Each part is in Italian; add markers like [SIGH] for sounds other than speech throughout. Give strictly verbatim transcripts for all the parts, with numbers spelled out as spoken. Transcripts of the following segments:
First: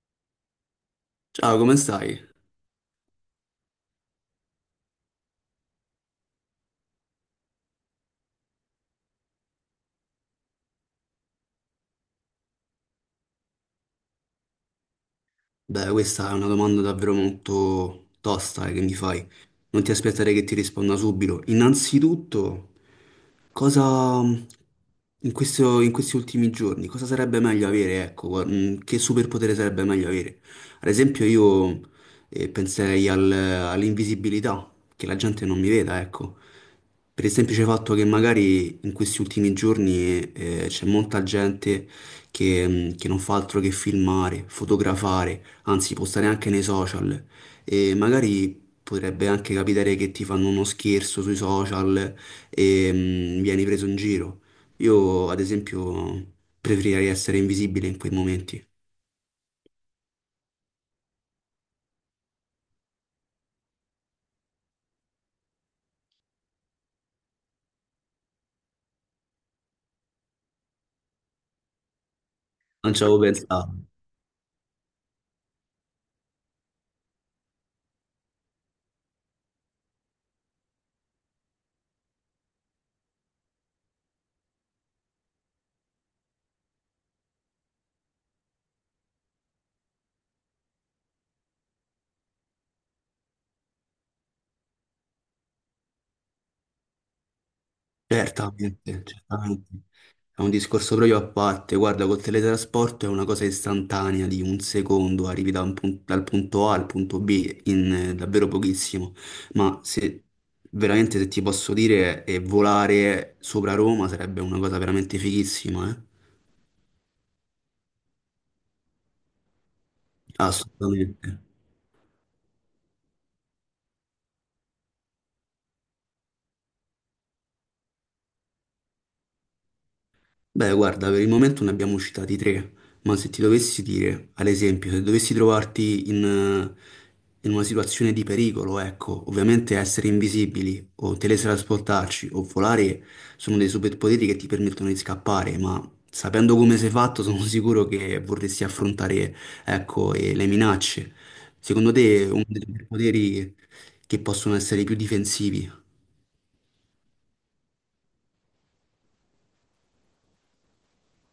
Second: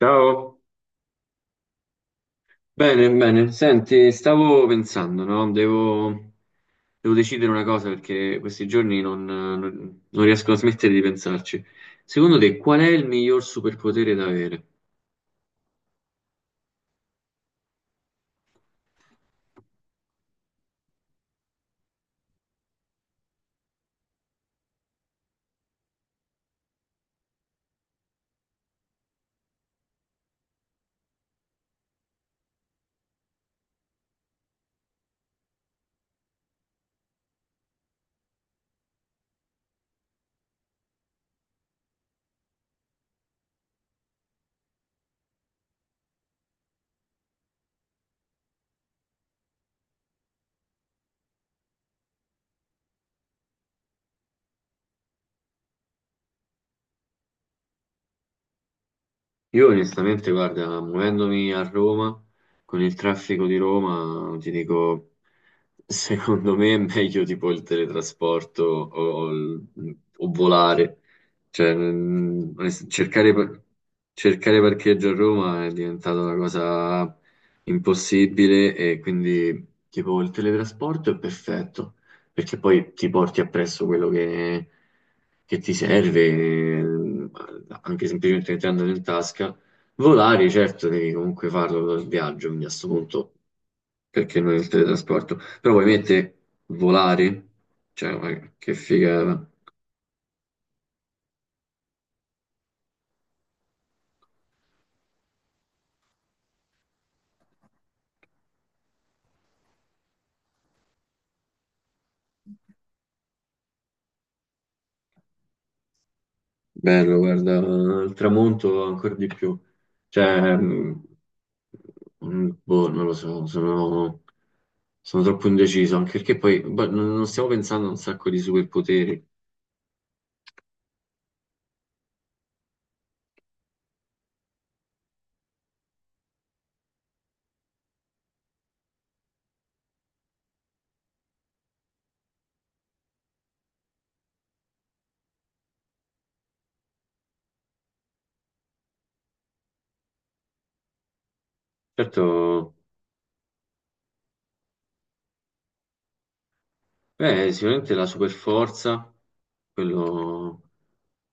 Ciao, Ciao, come stai? bene, bene. Senti, stavo pensando, no? Devo, devo decidere una cosa perché questi giorni non, non- non riesco a smettere di pensarci. Secondo te, qual è il miglior superpotere da avere? Beh, questa è una domanda davvero molto tosta, eh, che mi fai. Non ti aspettare che ti risponda subito. Innanzitutto, cosa in questo- in questi ultimi giorni, cosa sarebbe meglio avere? Ecco, gua- mm, che superpotere sarebbe meglio avere? Ad esempio, io eh, penserei al- all'invisibilità, che la gente non mi veda, ecco. Per il semplice fatto che magari in questi ultimi giorni eh, c'è molta gente che, mm, che non fa altro che filmare, fotografare, anzi può stare anche nei social e magari potrebbe anche capitare che ti fanno uno scherzo sui social e mm, vieni preso in giro. Io, ad esempio, preferirei essere invisibile in quei momenti. Io onestamente, guarda, muovendomi a Roma, con il traffico di Roma, ti dico, secondo me è meglio tipo il teletrasporto o, o il- o volare. Cioè, mm, onest- Non ci avevo cercare, par- pensato. cercare parcheggio a Roma è diventata una cosa impossibile e quindi tipo il teletrasporto è perfetto perché poi ti porti appresso quello che, che ti serve, eh, anche semplicemente mettendolo in tasca. Volare, certo, devi comunque farlo dal viaggio, quindi a questo punto, perché non il teletrasporto? Però ovviamente volare, cioè, ma che Certamente, figa, certamente. È un discorso proprio a parte, guarda, col teletrasporto è una cosa istantanea di un secondo, arrivi da un pun- dal punto A al punto B in eh, davvero pochissimo, ma se veramente, se ti posso dire, e volare sopra Roma sarebbe una cosa veramente fighissima, eh? bello, guarda, il tramonto ancora di più. Cioè, mm, Assolutamente. mm, boh, non lo so, sono. Sono troppo indeciso, anche perché poi boh, non non stiamo pensando a un sacco di superpoteri. Beh, guarda, per il momento ne abbiamo citati tre, ma se ti dovessi dire, ad esempio, se dovessi trovarti in, eh, in una situazione di pericolo, ecco, ovviamente essere invisibili o teletrasportarci o volare sono dei superpoteri che ti permettono di scappare, ma sapendo come sei fatto [LAUGHS] sono sicuro che vorresti affrontare, ecco, eh, le minacce. Secondo te, uno dei Certo, superpoteri che possono essere i più difensivi? beh, sicuramente la super forza, quello,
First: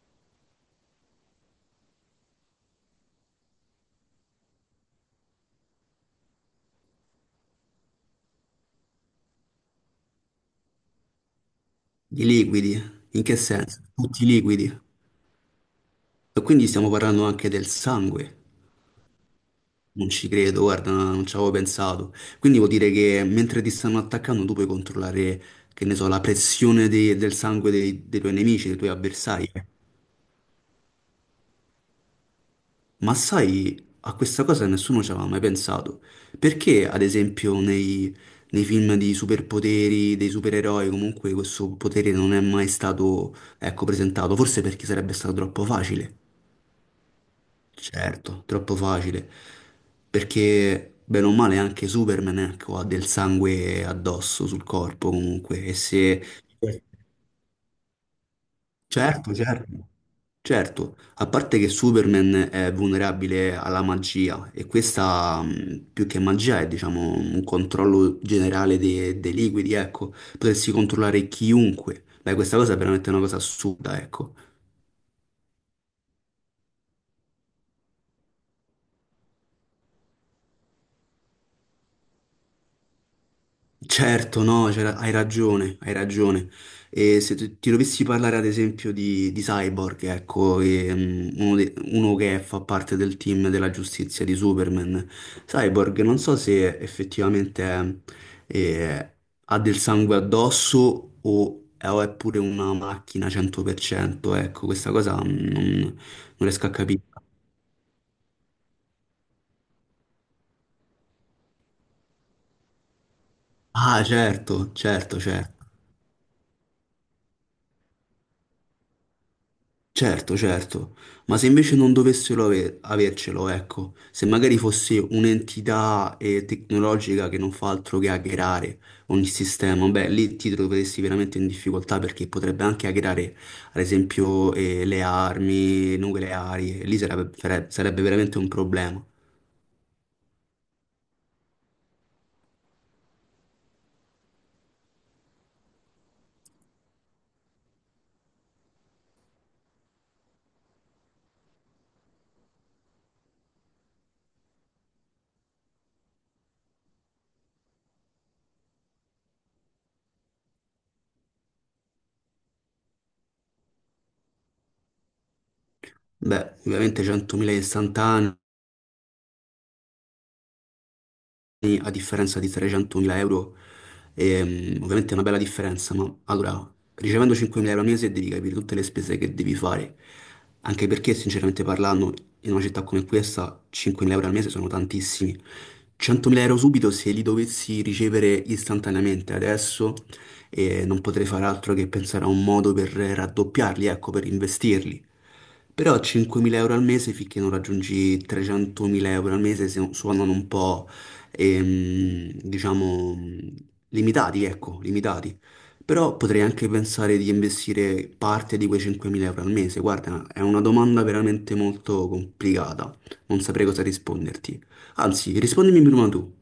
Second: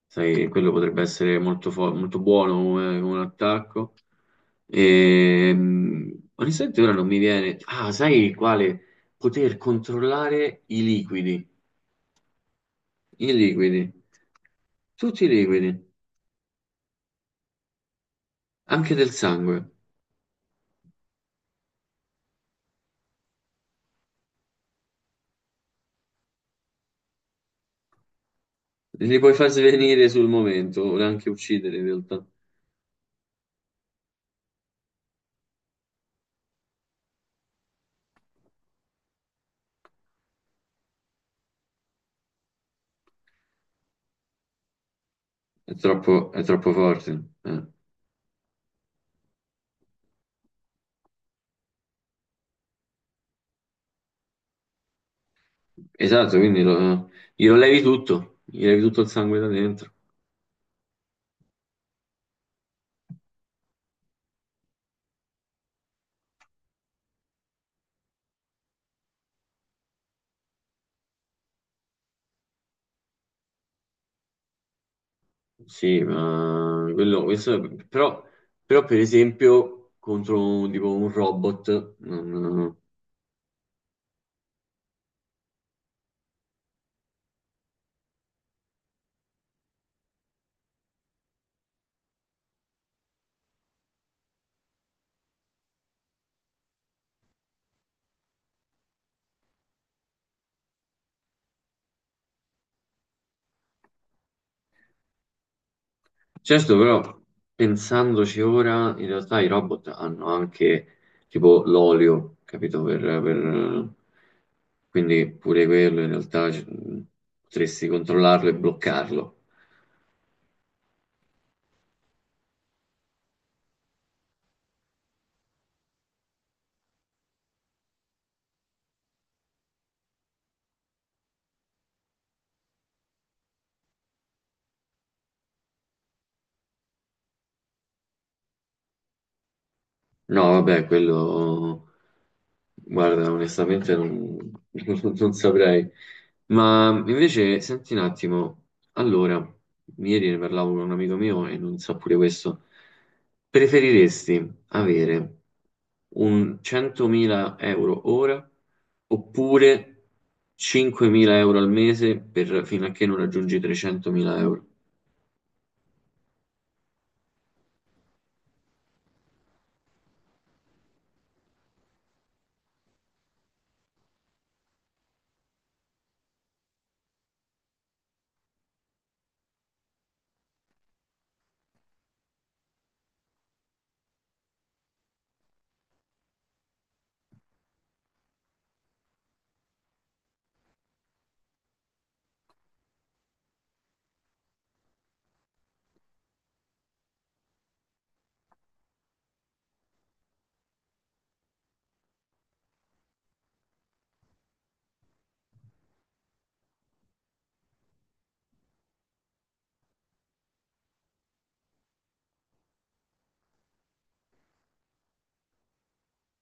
sai, quello potrebbe essere molto, fo- molto buono come, come un attacco. Ehm, onestamente ora non mi viene. Ah, sai quale? Poter controllare i liquidi, I liquidi? In i che liquidi, senso? Tutti liquidi? tutti i liquidi, E quindi stiamo parlando anche del sangue. anche del sangue. Non ci credo, guarda, no, non ci avevo pensato. Quindi vuol dire che mentre ti stanno attaccando, tu puoi controllare, che ne so, la pressione de- del sangue dei, dei tuoi nemici, dei tuoi Li puoi far avversari. svenire sul momento, o anche uccidere in realtà. Ma sai, a questa cosa nessuno ci aveva mai pensato. Perché, ad esempio, nei, nei film di superpoteri, dei supereroi, comunque questo potere non è mai stato, ecco, presentato? Forse perché sarebbe stato troppo È facile. troppo, è troppo forte. Eh. Certo, troppo facile. Perché, bene o male, anche Superman, ecco, ha del sangue addosso sul corpo comunque. E se... Esatto, quindi lo, glielo levi tutto, gli levi tutto il Certo, sangue da certo, dentro. certo. A parte che Superman è vulnerabile alla magia e questa, mh, più che magia, è diciamo un controllo generale de- dei liquidi, ecco. Potresti controllare chiunque. Beh, questa cosa è veramente una cosa assurda, ecco. Sì, ma quello, questo è- però, però per esempio contro un- tipo un robot, non- Certo, no, c'era- hai ragione, hai ragione. E se tu- ti dovessi parlare, ad esempio, di, di Cyborg, ecco, che, mm, uno, de- uno che fa parte del team della giustizia di Superman. Cyborg non so se effettivamente eh, ha del sangue addosso o è, o è pure una macchina cento per cento, ecco, questa cosa mm, non, non riesco a certo. capire. Però pensandoci ora, in realtà i robot hanno anche tipo l'olio, capito? Per, per- Ah, certo, certo, quindi pure certo. quello in realtà c- potresti controllarlo e bloccarlo. Certo, certo, ma se invece non dovessero ave- avercelo, ecco, se magari fosse un'entità eh, tecnologica che non fa altro che hackerare ogni sistema, beh, lì ti troveresti veramente in difficoltà perché potrebbe anche hackerare, ad esempio, eh, le armi nucleari, e lì sarebbe, sare- sarebbe veramente un problema. No, vabbè, quello. Guarda, onestamente non, [LAUGHS] non saprei. Ma invece, senti un attimo, allora, ieri ne parlavo con un amico mio e non so pure questo. Preferiresti avere un centomila euro ora oppure cinquemila euro al mese per, fino a che non raggiungi trecentomila euro? Beh, ovviamente centomila istantanee. Sì, a differenza di trecentomila euro, ehm, ovviamente è una bella differenza, ma allora, ricevendo cinquemila euro al mese devi capire tutte le spese che devi fare, anche perché sinceramente parlando, in una città come questa cinquemila euro al mese sono tantissimi. centomila euro subito, se li dovessi ricevere istantaneamente adesso, eh, non potrei fare altro che pensare a un modo per raddoppiarli, ecco, per investirli. Però cinquemila euro al mese finché non raggiungi trecentomila euro al mese se- suonano un po', ehm, diciamo, limitati, ecco, limitati. Però potrei anche pensare di investire parte di quei cinquemila euro al mese. Guarda, è una domanda veramente molto complicata. Non saprei cosa risponderti. Anzi, rispondimi prima tu.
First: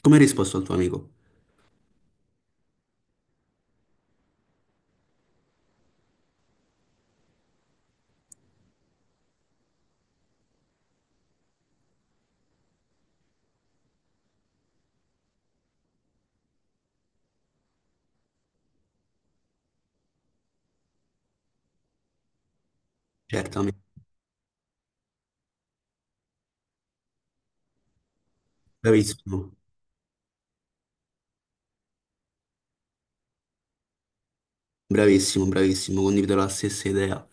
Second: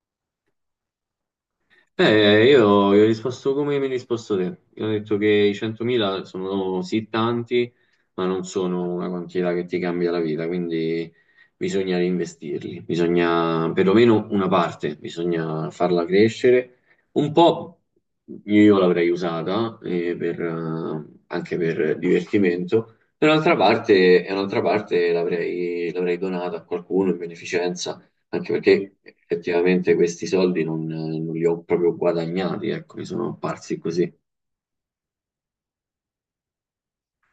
Come hai risposto al tuo amico? Eh, io, io ho risposto come mi hai risposto te. Io ho detto che i centomila sono sì tanti, ma non sono una quantità che ti cambia la vita, quindi bisogna reinvestirli, bisogna perlomeno una parte, bisogna farla crescere. Un po' io l'avrei usata eh, per, eh, anche per divertimento, e un'altra Certamente, parte, e un'altra parte l'avrei l'avrei donata a qualcuno in beneficenza anche perché bravissimo. effettivamente questi soldi non, non li ho proprio guadagnati, ecco, mi sono apparsi così. Bravissimo, bravissimo, condivido la stessa idea.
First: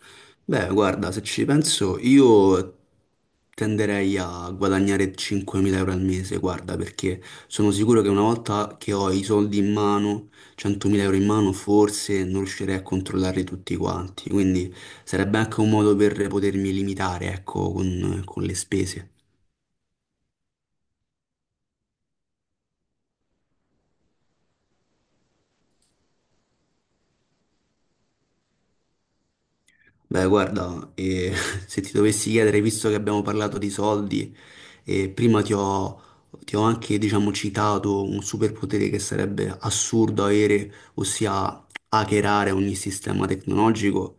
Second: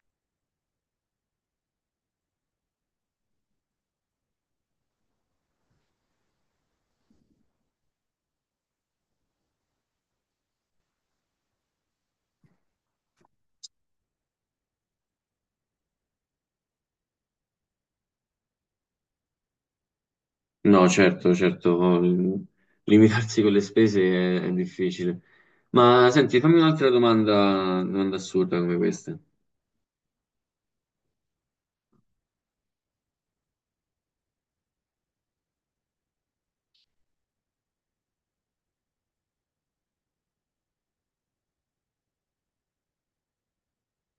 Beh, guarda, se ci penso, io tenderei a guadagnare cinquemila euro al mese, guarda, perché sono sicuro che una volta che ho i soldi in mano, centomila euro in mano, forse non riuscirei a controllarli tutti quanti. Quindi sarebbe anche un modo per potermi limitare, ecco, con, con le spese. No, certo, certo, l- limitarsi con le spese è, è difficile. Ma senti, fammi un'altra domanda, domanda assurda come questa. Beh, guarda, eh, [LAUGHS] se ti dovessi chiedere, visto che abbiamo parlato di soldi, eh, prima ti ho, ti ho anche, diciamo, citato un superpotere che sarebbe assurdo avere, ossia hackerare ogni sistema tecnologico.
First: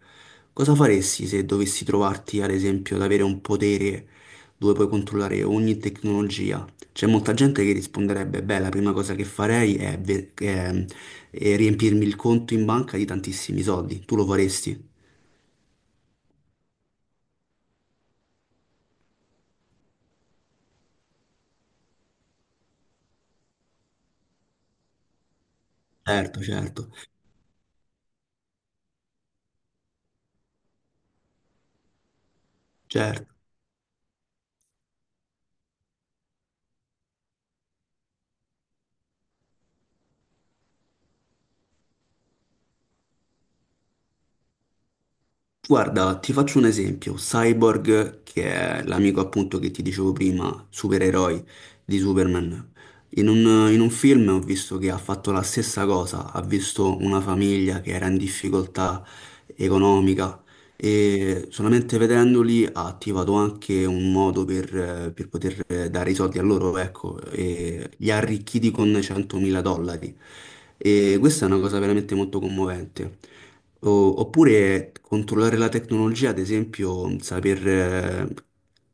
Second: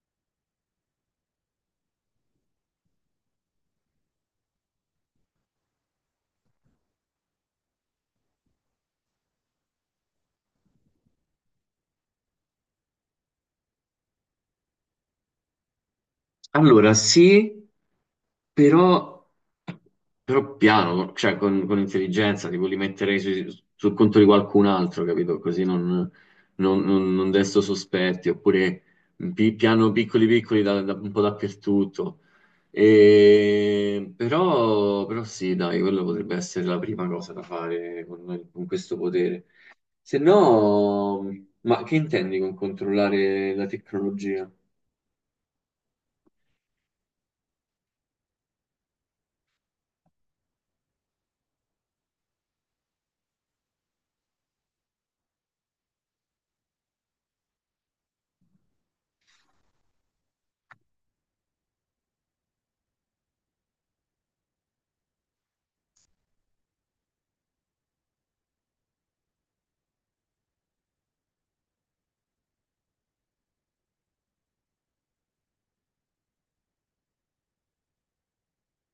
Cosa faresti se dovessi trovarti, ad esempio, ad avere un potere dove puoi controllare ogni tecnologia? C'è molta gente che risponderebbe, beh, la prima cosa che farei è ve- è- è riempirmi il conto in banca di tantissimi soldi. Tu lo faresti? Allora, sì, però, però piano, cioè con, con intelligenza, tipo li metterei sui- sul conto di qualcun altro, capito? Così non, Certo, non, certo, non- non desto sospetti, oppure pi- piano piccoli piccoli da- da- un po' dappertutto. certo. E, però, però sì, dai, quello potrebbe essere la prima cosa da fare con, con questo potere. Se no, ma che intendi con controllare la tecnologia? Guarda, ti faccio un esempio. Cyborg, che è l'amico appunto che ti dicevo prima, supereroi di Superman. In un, in un film ho visto che ha fatto la stessa cosa, ha visto una famiglia che era in difficoltà economica, e solamente vedendoli ha attivato anche un modo per, eh, per poter eh, dare i soldi a loro, ecco, e li ha arricchiti con centomila dollari. E questa è una cosa veramente molto commovente. O- oppure controllare la tecnologia, ad esempio, saper, eh,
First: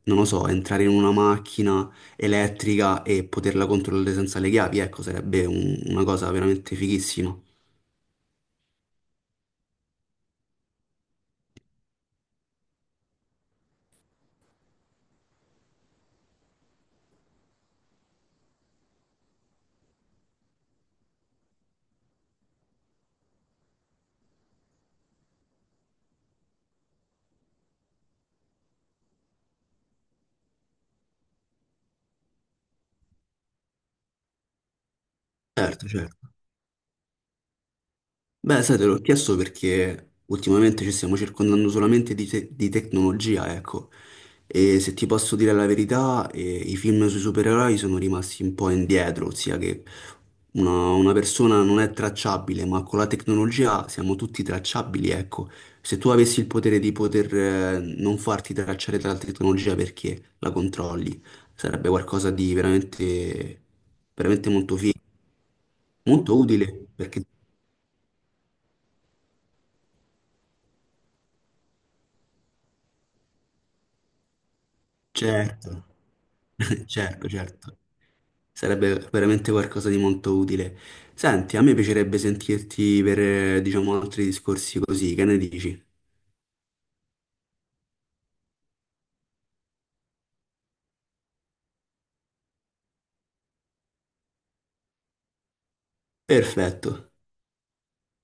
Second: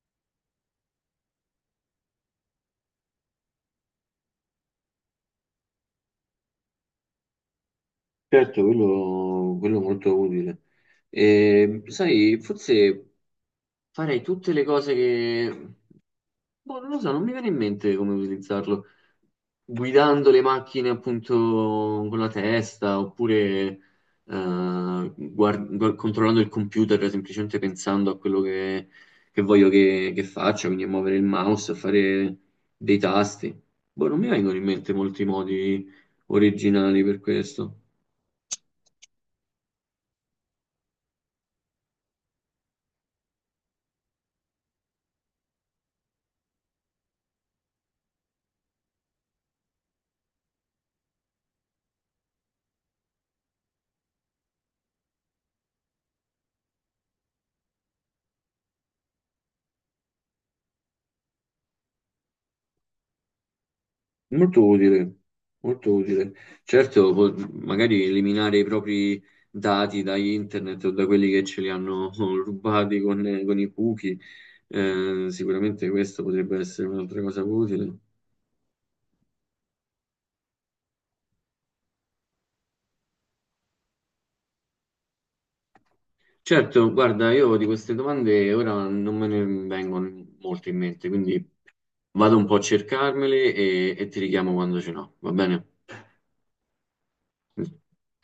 non lo so, entrare in una macchina elettrica e poterla controllare senza le chiavi, ecco, sarebbe un- una cosa veramente fighissima. Certo, quello, quello è molto utile. E, sai, forse farei tutte le cose che. Boh, non lo so, non mi viene in mente come utilizzarlo. Guidando le macchine appunto con la testa, oppure eh, guard- gu- controllando il computer, semplicemente pensando a quello che, che voglio che, che faccia, quindi a muovere il mouse, a fare dei tasti. Boh, non mi vengono in mente molti Certo, modi certo. originali per questo. Beh, sai, te l'ho chiesto perché ultimamente ci stiamo circondando solamente di, te- di tecnologia, ecco. E se ti posso dire la verità, eh, i film sui supereroi sono rimasti un po' indietro, ossia che una, una persona non è tracciabile, ma con la tecnologia siamo tutti tracciabili, ecco. Se tu avessi il potere di poter, eh, non farti tracciare dalla tecnologia perché la controlli, sarebbe qualcosa di veramente, veramente Molto molto figo, utile, molto utile. molto utile. Certo, Perché po- magari eliminare i propri dati da internet o da quelli che ce li hanno [LAUGHS] rubati con, con i cookie, eh, Certo, sicuramente questa potrebbe [LAUGHS] essere un'altra certo, cosa certo. utile. Sarebbe veramente qualcosa di molto utile. Senti, a me piacerebbe sentirti per, eh, diciamo, altri discorsi così, che ne dici? Certo, guarda, io di queste domande ora non me ne vengono molto in mente, quindi vado un po' a cercarmele e, e ti richiamo quando ce n'ho, va bene? Perfetto.